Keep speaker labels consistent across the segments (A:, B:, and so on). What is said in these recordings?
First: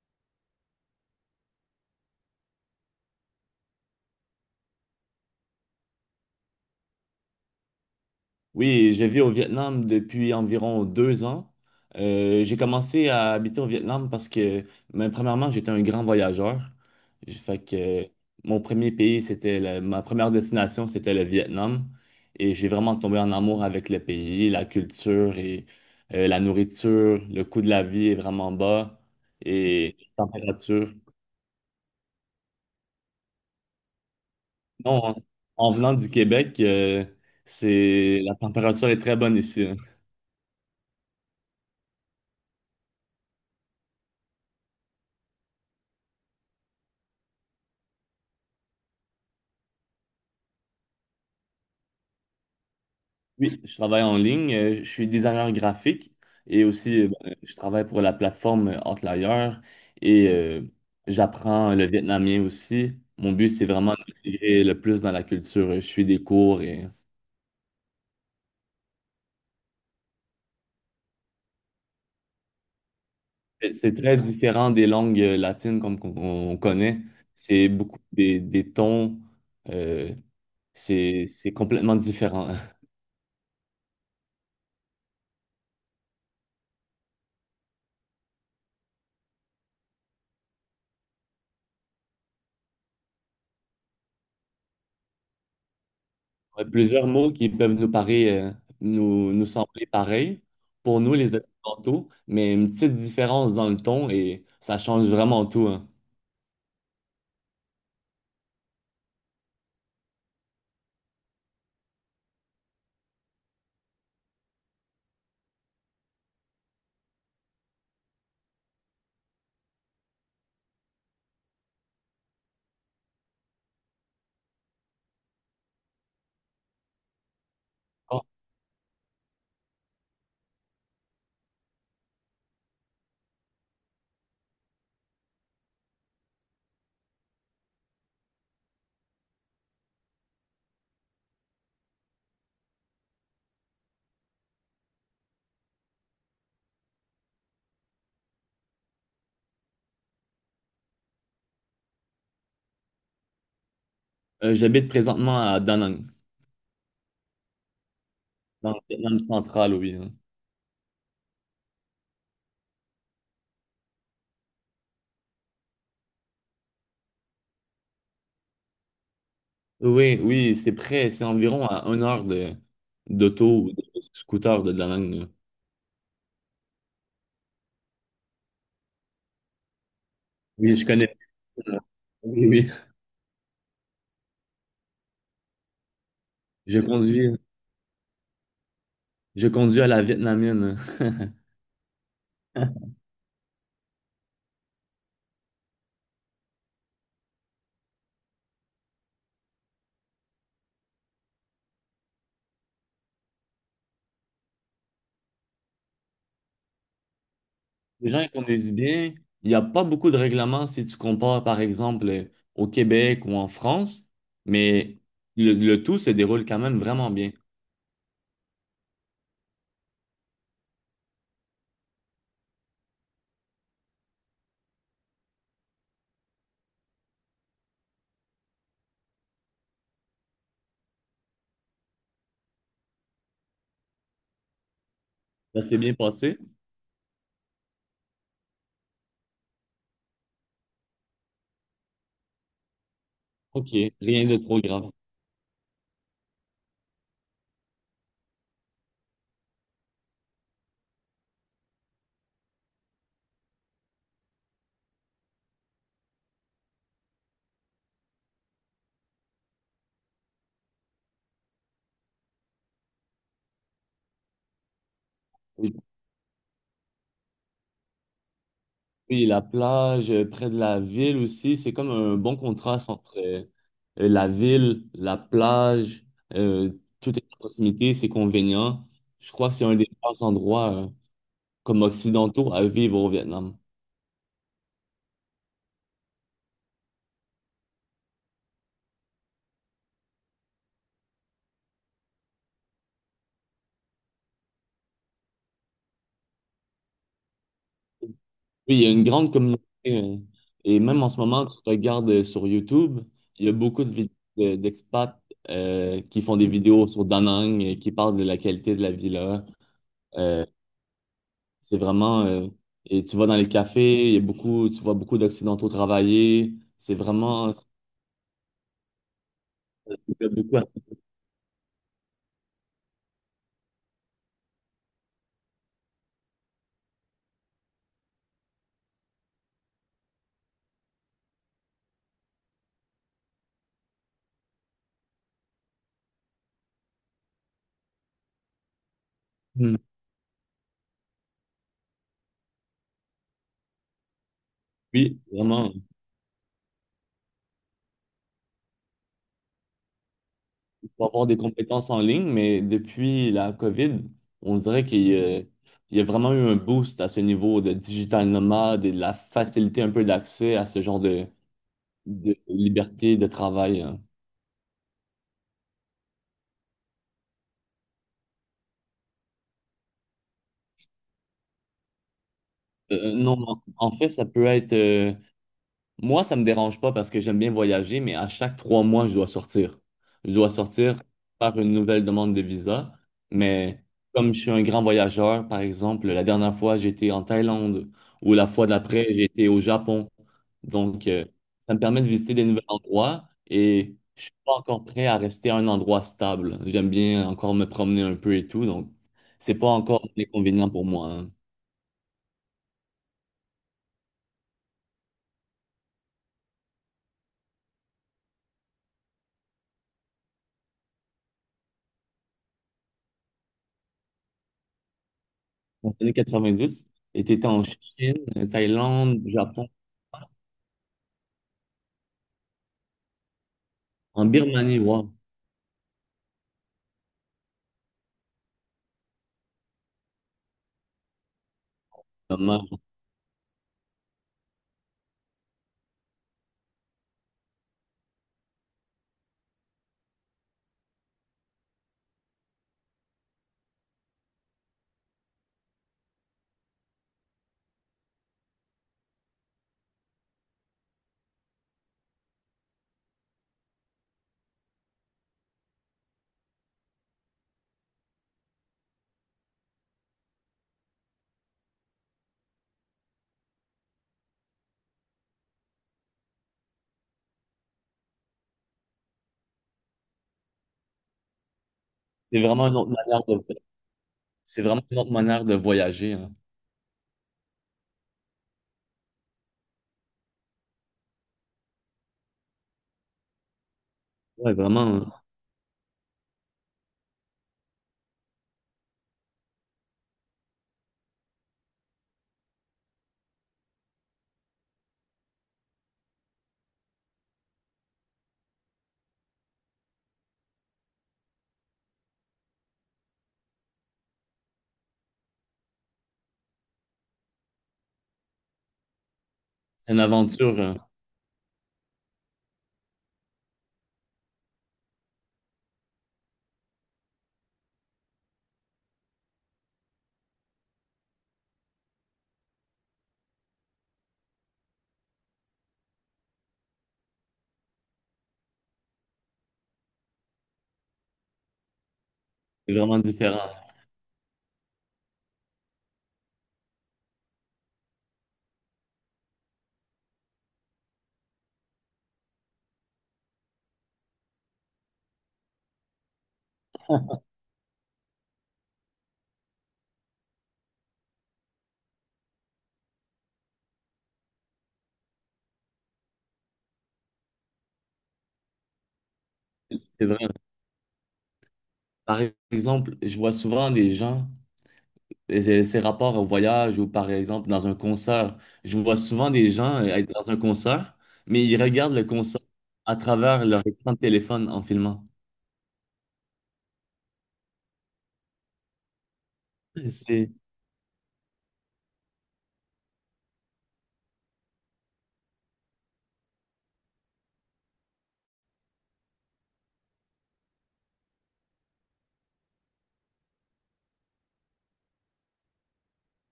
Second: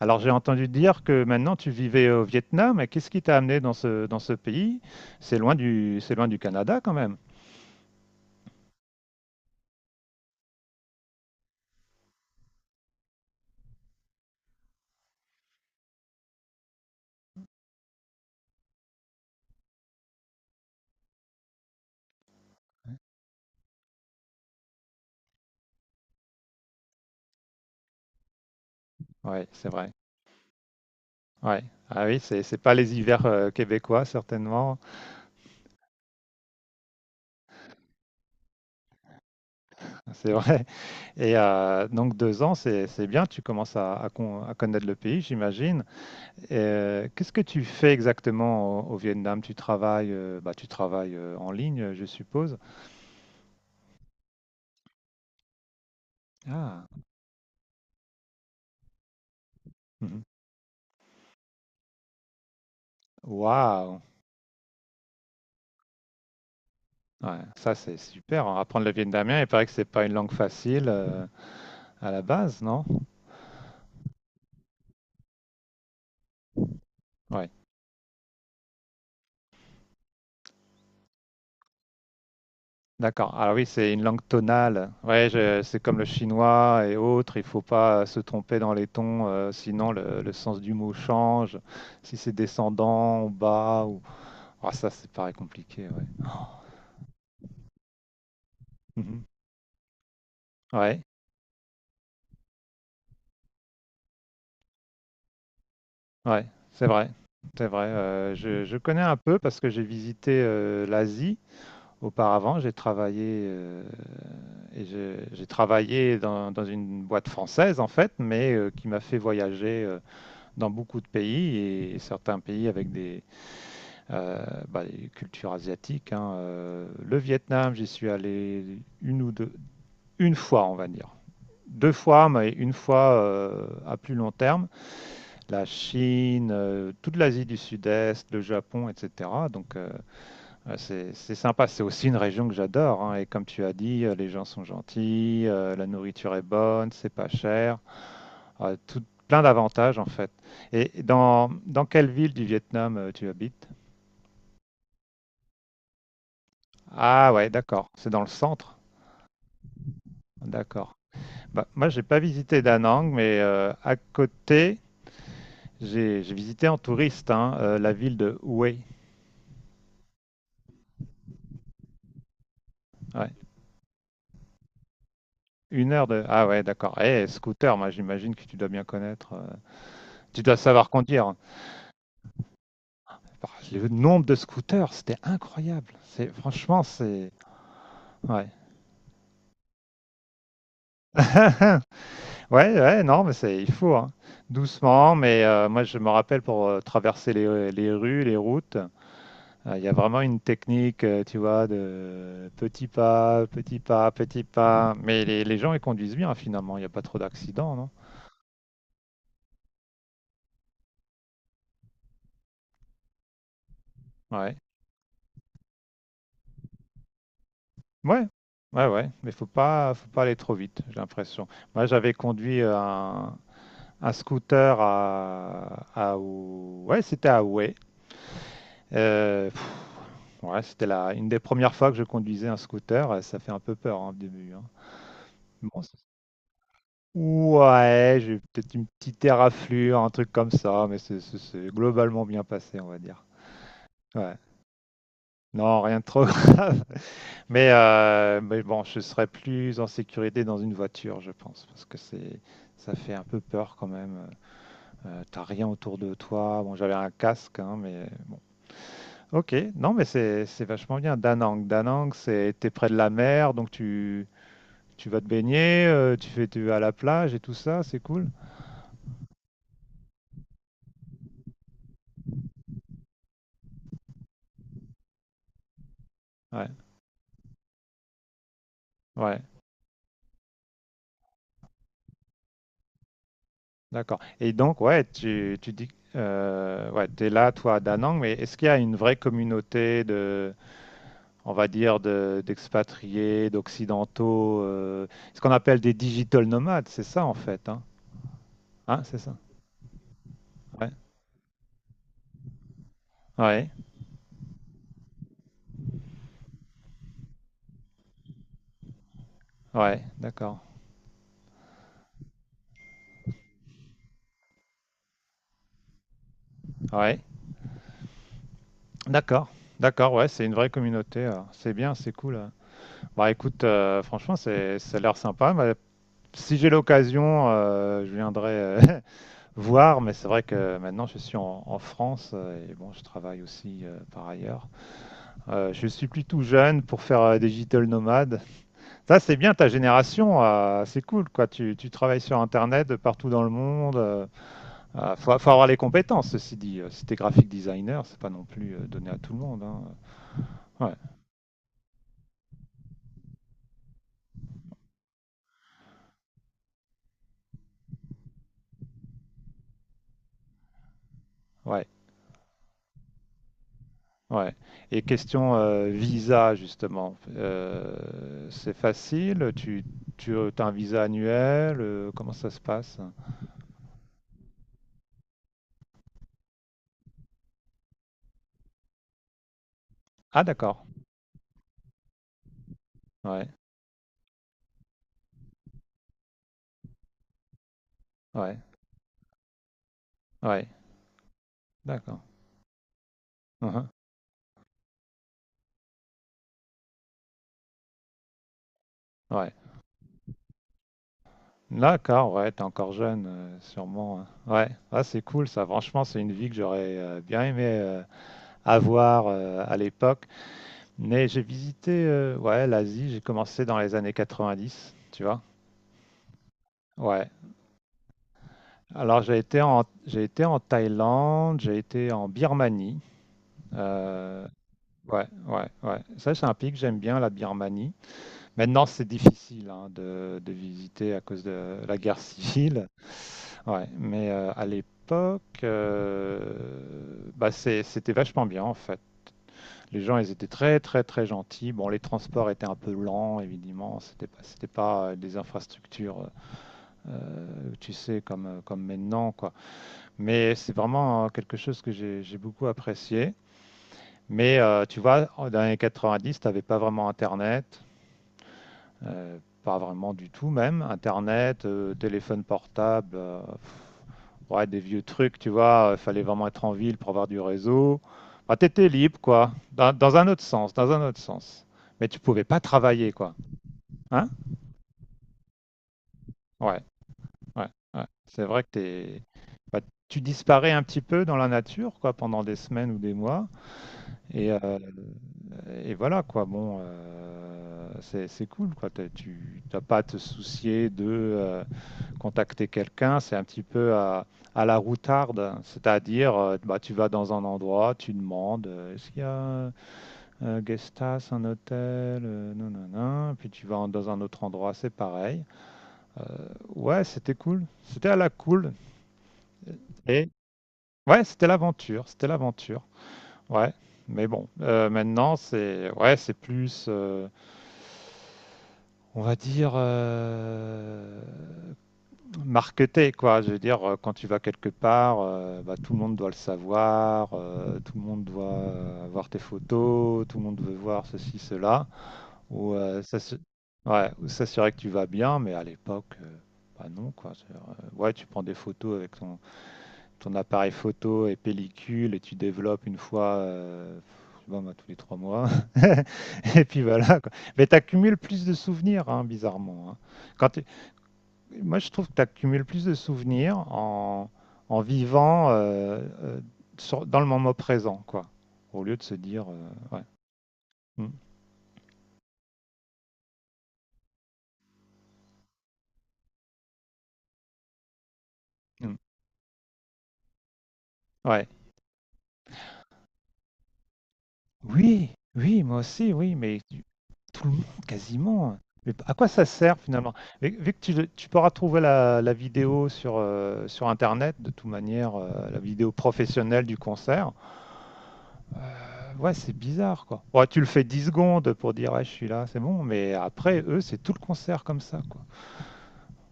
A: Alors j'ai entendu dire que maintenant tu vivais au Vietnam, mais qu'est-ce qui t'a amené dans ce pays? C'est loin du Canada quand même.
B: Oui, je vis au Vietnam depuis environ 2 ans. J'ai commencé à habiter au Vietnam parce que, mais premièrement, j'étais un grand voyageur. Fait que mon premier pays, c'était ma première destination, c'était le Vietnam. Et j'ai vraiment tombé en amour avec le pays, la culture et la nourriture. Le coût de la vie est vraiment bas
A: Oui, c'est vrai.
B: et la température.
A: Ouais. Ah oui, c'est pas les hivers québécois certainement,
B: Non, en venant du Québec, c'est la température est très bonne ici, hein.
A: c'est vrai. Et donc 2 ans, c'est bien, tu commences à connaître le pays, j'imagine. Et, qu'est-ce que tu fais exactement au Vietnam? Tu travailles, tu travailles en ligne, je suppose.
B: Oui, je travaille en ligne. Je suis designer graphique et
A: Ah.
B: aussi je travaille pour la plateforme Outlier
A: Mhm.
B: et j'apprends le vietnamien aussi. Mon but, c'est
A: Waouh!
B: vraiment d'intégrer le plus dans la culture. Je suis des cours et
A: Ouais, ça c'est super, hein. Apprendre le vietnamien, il paraît que c'est pas une langue facile à la base, non?
B: c'est très différent des langues latines comme qu'on on connaît.
A: Ouais.
B: C'est beaucoup des tons. euh, c'est complètement différent.
A: D'accord. Alors oui, c'est une langue tonale. Ouais, c'est comme le chinois et autres. Il faut pas se tromper dans les tons, sinon le sens du mot change. Si c'est descendant, ou bas ou ah ça, c'est pareil compliqué. Ouais.
B: Ouais, plusieurs mots qui peuvent nous paraître,
A: Mhm.
B: nous, nous sembler pareils
A: Ouais,
B: pour nous, les Occidentaux, mais une petite différence dans le ton et ça change vraiment tout, hein.
A: ouais, c'est vrai, c'est vrai. Je connais un peu parce que j'ai visité l'Asie. Auparavant, j'ai j'ai travaillé dans une boîte française en fait, mais qui m'a fait voyager dans beaucoup de pays et certains pays avec des cultures asiatiques, hein. Le Vietnam, j'y suis
B: Bon,
A: allé une ou deux, une fois, on va dire. Deux fois, mais une fois à plus long terme. La Chine, toute l'Asie du Sud-Est, le Japon, etc. Donc, ouais, c'est sympa, c'est aussi une région que j'adore, hein. Et comme tu as dit, les gens sont gentils, la nourriture est bonne, c'est pas cher, euh, tout, plein d'avantages en fait. Et dans quelle ville du Vietnam tu habites?
B: j'habite présentement à Da Nang,
A: Ah ouais, d'accord, c'est dans le
B: dans
A: centre.
B: le Vietnam central, oui, hein.
A: D'accord. Bah, moi, j'ai pas visité Da Nang, mais à côté, j'ai visité en touriste hein, la ville de Hue.
B: Oui, oui, c'est près, c'est environ à une heure de,
A: Ouais.
B: d'auto ou de scooter de Da Nang, là.
A: Une heure de... Ah ouais, d'accord. Eh, scooter, moi j'imagine que tu dois bien connaître. Tu dois
B: Oui, je
A: savoir
B: connais.
A: conduire.
B: Oui, oui,
A: Bah, le nombre de scooters, c'était incroyable. C'est
B: je
A: franchement, c'est
B: conduis,
A: ouais.
B: je conduis à la vietnamienne.
A: ouais, ouais, non, mais c'est il faut hein, doucement. Mais moi, je me rappelle pour traverser les rues, les routes, il y a vraiment une technique, tu vois, de petit pas, petit pas, petit pas. Mais les gens ils conduisent bien finalement. Il n'y a pas trop d'accidents, non?
B: Les gens ils conduisent bien. Il n'y a pas beaucoup de règlements si tu compares, par exemple, au Québec ou en France,
A: Ouais,
B: mais le tout se déroule quand même vraiment bien.
A: ouais, ouais, ouais. Mais faut pas aller trop vite, j'ai l'impression. Moi, j'avais conduit un scooter c'était à Ouai. Euh, pff, ouais, une des premières fois que je conduisais un scooter. Ça fait un peu peur hein, au début, hein.
B: Ça s'est
A: Bon,
B: bien
A: c'est-
B: passé?
A: ouais, j'ai eu peut-être une petite éraflure, un truc comme ça, mais c'est globalement bien passé, on va dire.
B: OK, rien
A: Ouais.
B: de trop grave.
A: Non, rien de trop grave. Mais bon, je serais plus en sécurité dans une voiture, je pense, parce que ça fait un peu peur quand même. T'as rien autour de toi. Bon, j'avais un casque, hein, mais ok, non mais c'est vachement bien. Danang, Danang, c'est t'es près de la mer, donc tu vas te
B: Oui,
A: baigner, euh, tu vas à la plage et tout ça, c'est cool.
B: puis la plage près de la ville aussi, c'est comme un bon contraste entre la ville, la plage,
A: Ouais,
B: euh, tout est à proximité, c'est convenient. Je
A: ouais,
B: crois que c'est un des meilleurs endroits comme occidentaux à vivre au Vietnam.
A: d'accord. Et donc ouais, tu dis ouais, t'es là toi à Danang, mais est-ce qu'il y a une vraie communauté de on va dire de d'expatriés, d'occidentaux, ce qu'on appelle des digital nomades, c'est ça en fait, hein?
B: Oui, il y a
A: Hein,
B: une
A: c'est
B: grande
A: ça.
B: communauté. Et
A: Ouais,
B: même en ce moment, tu regardes sur YouTube, il y a
A: ouais,
B: beaucoup d'expats qui font des vidéos sur Da Nang, qui parlent de la qualité de la vie là.
A: ouais,
B: Euh,
A: d'accord.
B: c'est vraiment. Et tu vas dans les cafés, il y a beaucoup, tu vois beaucoup d'Occidentaux travailler. C'est
A: Ouais.
B: vraiment. Ça
A: D'accord,
B: me
A: d'accord, ouais,
B: plaît
A: c'est une
B: beaucoup
A: vraie communauté. C'est bien, c'est cool, euh. Bah écoute, franchement, ça a l'air sympa. Bah, si j'ai l'occasion, je viendrai voir, mais c'est vrai que maintenant je suis en France et bon, je travaille aussi par ailleurs. Je suis plus tout jeune pour faire digital nomade. Ça, c'est bien ta
B: Mm.
A: génération, c'est cool quoi. Tu travailles sur Internet de partout dans le monde. euh, euh,
B: Oui,
A: faut, faut avoir
B: vraiment.
A: les compétences, ceci dit. Si t'es graphic designer, c'est pas non plus donné à tout le monde, hein. Ouais.
B: Pour avoir des compétences en ligne, mais depuis la COVID, on dirait qu'il y a vraiment eu un boost à ce niveau de digital nomade et de la facilité un peu d'accès à ce genre de,
A: Ouais,
B: de liberté de travail, hein.
A: ouais. Et question visa, justement. C'est facile? Tu as un visa annuel? Comment ça se passe?
B: Non, en fait, ça peut être moi, ça me dérange pas parce que j'aime bien voyager, mais à chaque 3 mois, je dois sortir. Je
A: Ah,
B: dois
A: d'accord.
B: sortir, faire une nouvelle demande de visa.
A: Ouais,
B: Mais comme je suis un grand voyageur, par exemple, la dernière fois, j'étais en Thaïlande ou la
A: ouais,
B: fois d'après, j'étais au Japon.
A: ouais.
B: Donc, ça me permet de
A: D'accord.
B: visiter des nouveaux endroits
A: Uhum.
B: et je suis pas encore prêt à rester à un endroit stable. J'aime bien encore me promener un peu et tout. Donc,
A: Ouais.
B: c'est pas encore un inconvénient pour moi, hein.
A: D'accord, ouais, t'es encore jeune, sûrement, hein. Ouais, ah, c'est cool ça. Franchement, c'est une vie que j'aurais bien aimé avoir à l'époque. Mais j'ai visité ouais, l'Asie, j'ai commencé dans les années 90, tu vois.
B: Dans les années 90, et
A: Ouais,
B: tu étais en Chine,
A: alors,
B: Thaïlande, Japon.
A: j'ai été en Thaïlande, j'ai été en Birmanie.
B: En
A: Euh,
B: Birmanie, wow,
A: ouais, ouais, ouais. Ça, c'est un pays que j'aime bien, la Birmanie. Maintenant, c'est difficile hein, de visiter à cause de la guerre
B: pas.
A: civile. Ouais, mais à l'époque, c'était vachement bien en fait. Les gens, ils étaient très, très, très gentils. Bon, les transports étaient un peu lents, évidemment. C'était pas des infrastructures, tu sais, comme maintenant, quoi. Mais c'est vraiment quelque chose que j'ai beaucoup apprécié. Mais tu vois, dans les années 90, tu n'avais pas vraiment Internet, euh, pas vraiment du tout même. Internet, téléphone portable, ouais, des vieux trucs, tu vois, il fallait vraiment être en ville pour avoir du réseau. Bah, tu étais libre, quoi, dans un autre sens, dans un autre sens. Mais tu
B: C'est
A: pouvais pas
B: vraiment une autre
A: travailler,
B: manière
A: quoi.
B: de,
A: Hein?
B: c'est vraiment une autre manière de voyager, hein.
A: Ouais, ouais, ouais. C'est vrai que t'es... bah, tu disparais un petit peu dans la nature, quoi, pendant des semaines ou des mois. Et,
B: Ouais,
A: euh,
B: vraiment, hein.
A: et voilà quoi, bon, euh, c'est cool quoi. Tu n'as pas à te soucier de contacter quelqu'un, c'est un petit peu à la routarde, hein. C'est-à-dire bah, tu vas dans un endroit, tu demandes est-ce qu'il y a un guest house, un hôtel, non, non, non, puis tu vas dans un autre endroit, c'est pareil. Ouais, c'était cool, c'était à la cool.
B: C'est une
A: Et
B: aventure, hein.
A: ouais, c'était l'aventure, c'était l'aventure. Ouais, mais bon, maintenant c'est ouais, c'est plus on va dire marketé quoi. Je veux dire quand tu vas quelque part, bah, tout le monde doit le savoir, tout le monde doit voir tes photos, tout le monde veut voir ceci cela ou
B: C'est vraiment
A: euh, s'assu-
B: différent.
A: ouais, ou s'assurer que tu vas bien, mais à l'époque bah non quoi. C'est-à-dire, ouais, tu prends des photos avec ton appareil photo et pellicule et tu développes une fois bon, bah, tous les 3 mois. Et puis voilà, quoi. Mais tu accumules plus de souvenirs, hein, bizarrement, hein. Quand t'es- Moi, je trouve que tu accumules plus de souvenirs en vivant dans le moment présent, quoi. Au lieu de se dire, ouais.
B: C'est vrai.
A: Mm,
B: Par exemple, je vois souvent des gens, et c'est rapport au voyage ou par exemple dans un concert, je
A: mm.
B: vois souvent des gens être dans un concert, mais
A: Ouais.
B: ils regardent le concert à travers leur écran de téléphone en filmant.
A: Oui, oui, moi aussi, oui, mais tout le monde, quasiment. Mais à quoi ça sert finalement?
B: C'est,
A: Vu que tu pourras trouver la vidéo sur, sur Internet, de toute manière, la vidéo professionnelle du concert, euh, ouais, c'est bizarre quoi. Ouais, tu le fais 10 secondes pour dire, ouais, je suis là, c'est bon, mais après, eux, c'est tout le concert comme ça, quoi.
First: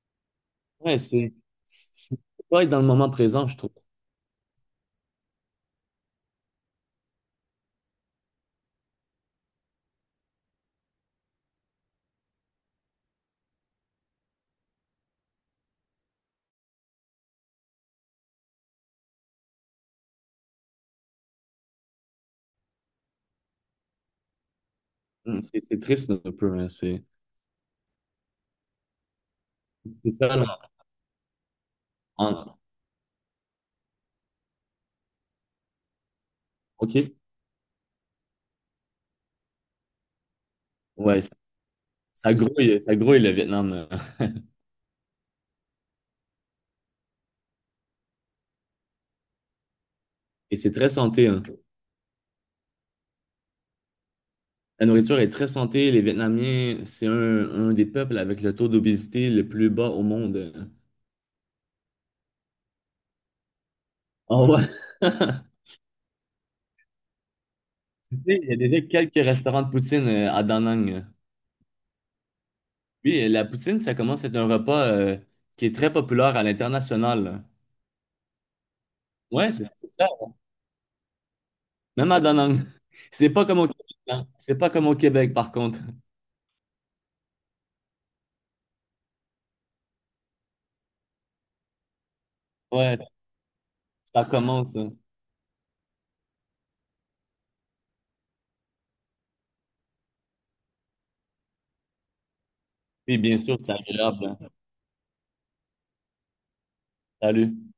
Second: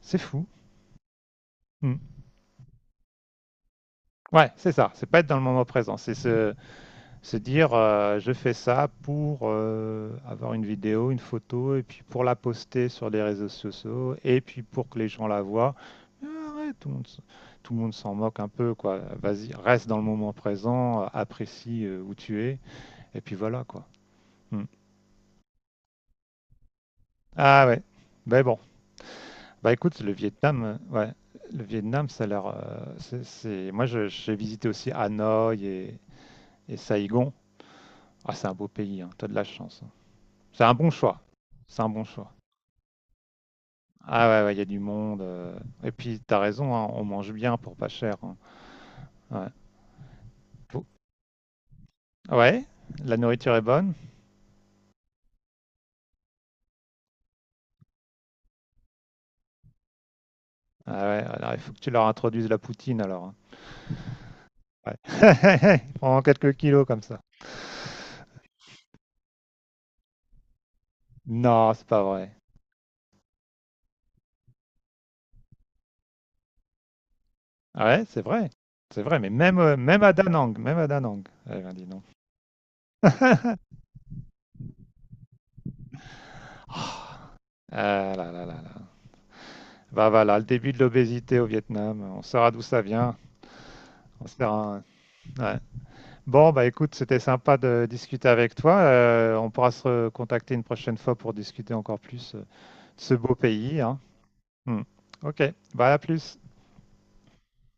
A: C'est fou.
B: ouais, c'est,
A: Mm.
B: c'est pas être dans le moment présent, je trouve.
A: Ouais, c'est ça, c'est pas être dans le moment présent, c'est se se dire, je fais ça pour avoir une vidéo, une photo, et puis pour la poster sur les réseaux sociaux, et puis pour que les gens la voient. Mais arrête, tout le monde s'en moque un peu, quoi. Vas-y, reste dans le moment présent, apprécie où tu es, et puis voilà, quoi. Hmm.
B: Mm, c'est triste un peu, hein, C'est
A: Ah ouais. Ben bon. Bah écoute, le
B: c'est ça, là.
A: Vietnam, ouais, le Vietnam, ça a l'air.
B: En-
A: Moi, j'ai visité aussi Hanoï et
B: OK.
A: Saigon. Ah, c'est un beau pays, hein. T'as de la chance, hein. C'est un bon choix.
B: Ouais, ça
A: C'est un bon choix.
B: ça grouille, ça grouille le Vietnam.
A: Ah ouais, ouais, il y a du monde, euh. Et puis, t'as raison, hein, on mange bien pour pas cher, hein. Ouais.
B: Et c'est
A: Faut-
B: très santé, hein.
A: Ouais, la nourriture est bonne.
B: La nourriture est très santé. Les Vietnamiens, c'est un des peuples avec le taux d'obésité le plus bas au monde.
A: Ah ouais, alors il faut que tu leur introduises la poutine alors, hein.
B: Oh, ouais.
A: Ouais. Prends quelques kilos comme ça.
B: Tu sais, il y a déjà quelques restaurants de poutine à Da Nang.
A: Non, c'est pas vrai.
B: Oui, la poutine, ça commence à être un repas qui est très populaire à l'international.
A: Ah ouais, c'est vrai. C'est vrai, mais
B: Ouais,
A: même,
B: c'est c'est
A: même
B: ça.
A: à Danang, même à Danang. Eh ben, dis donc.
B: Même à Da Nang. C'est pas comme au Québec, hein. C'est pas comme au Québec, par contre.
A: Ah ah là là là là. Bah voilà, le début de l'obésité au Vietnam. On saura d'où ça
B: Ouais,
A: vient.
B: ça
A: On sera
B: commence,
A: un...
B: hein.
A: ouais. Bon, bah écoute, c'était sympa de discuter avec toi. On pourra se contacter une prochaine fois pour discuter encore plus de ce
B: Puis
A: beau
B: bien sûr, c'est
A: pays, hein.
B: agréable, hein.
A: Hmm. Ok, bah à plus.
B: Salut.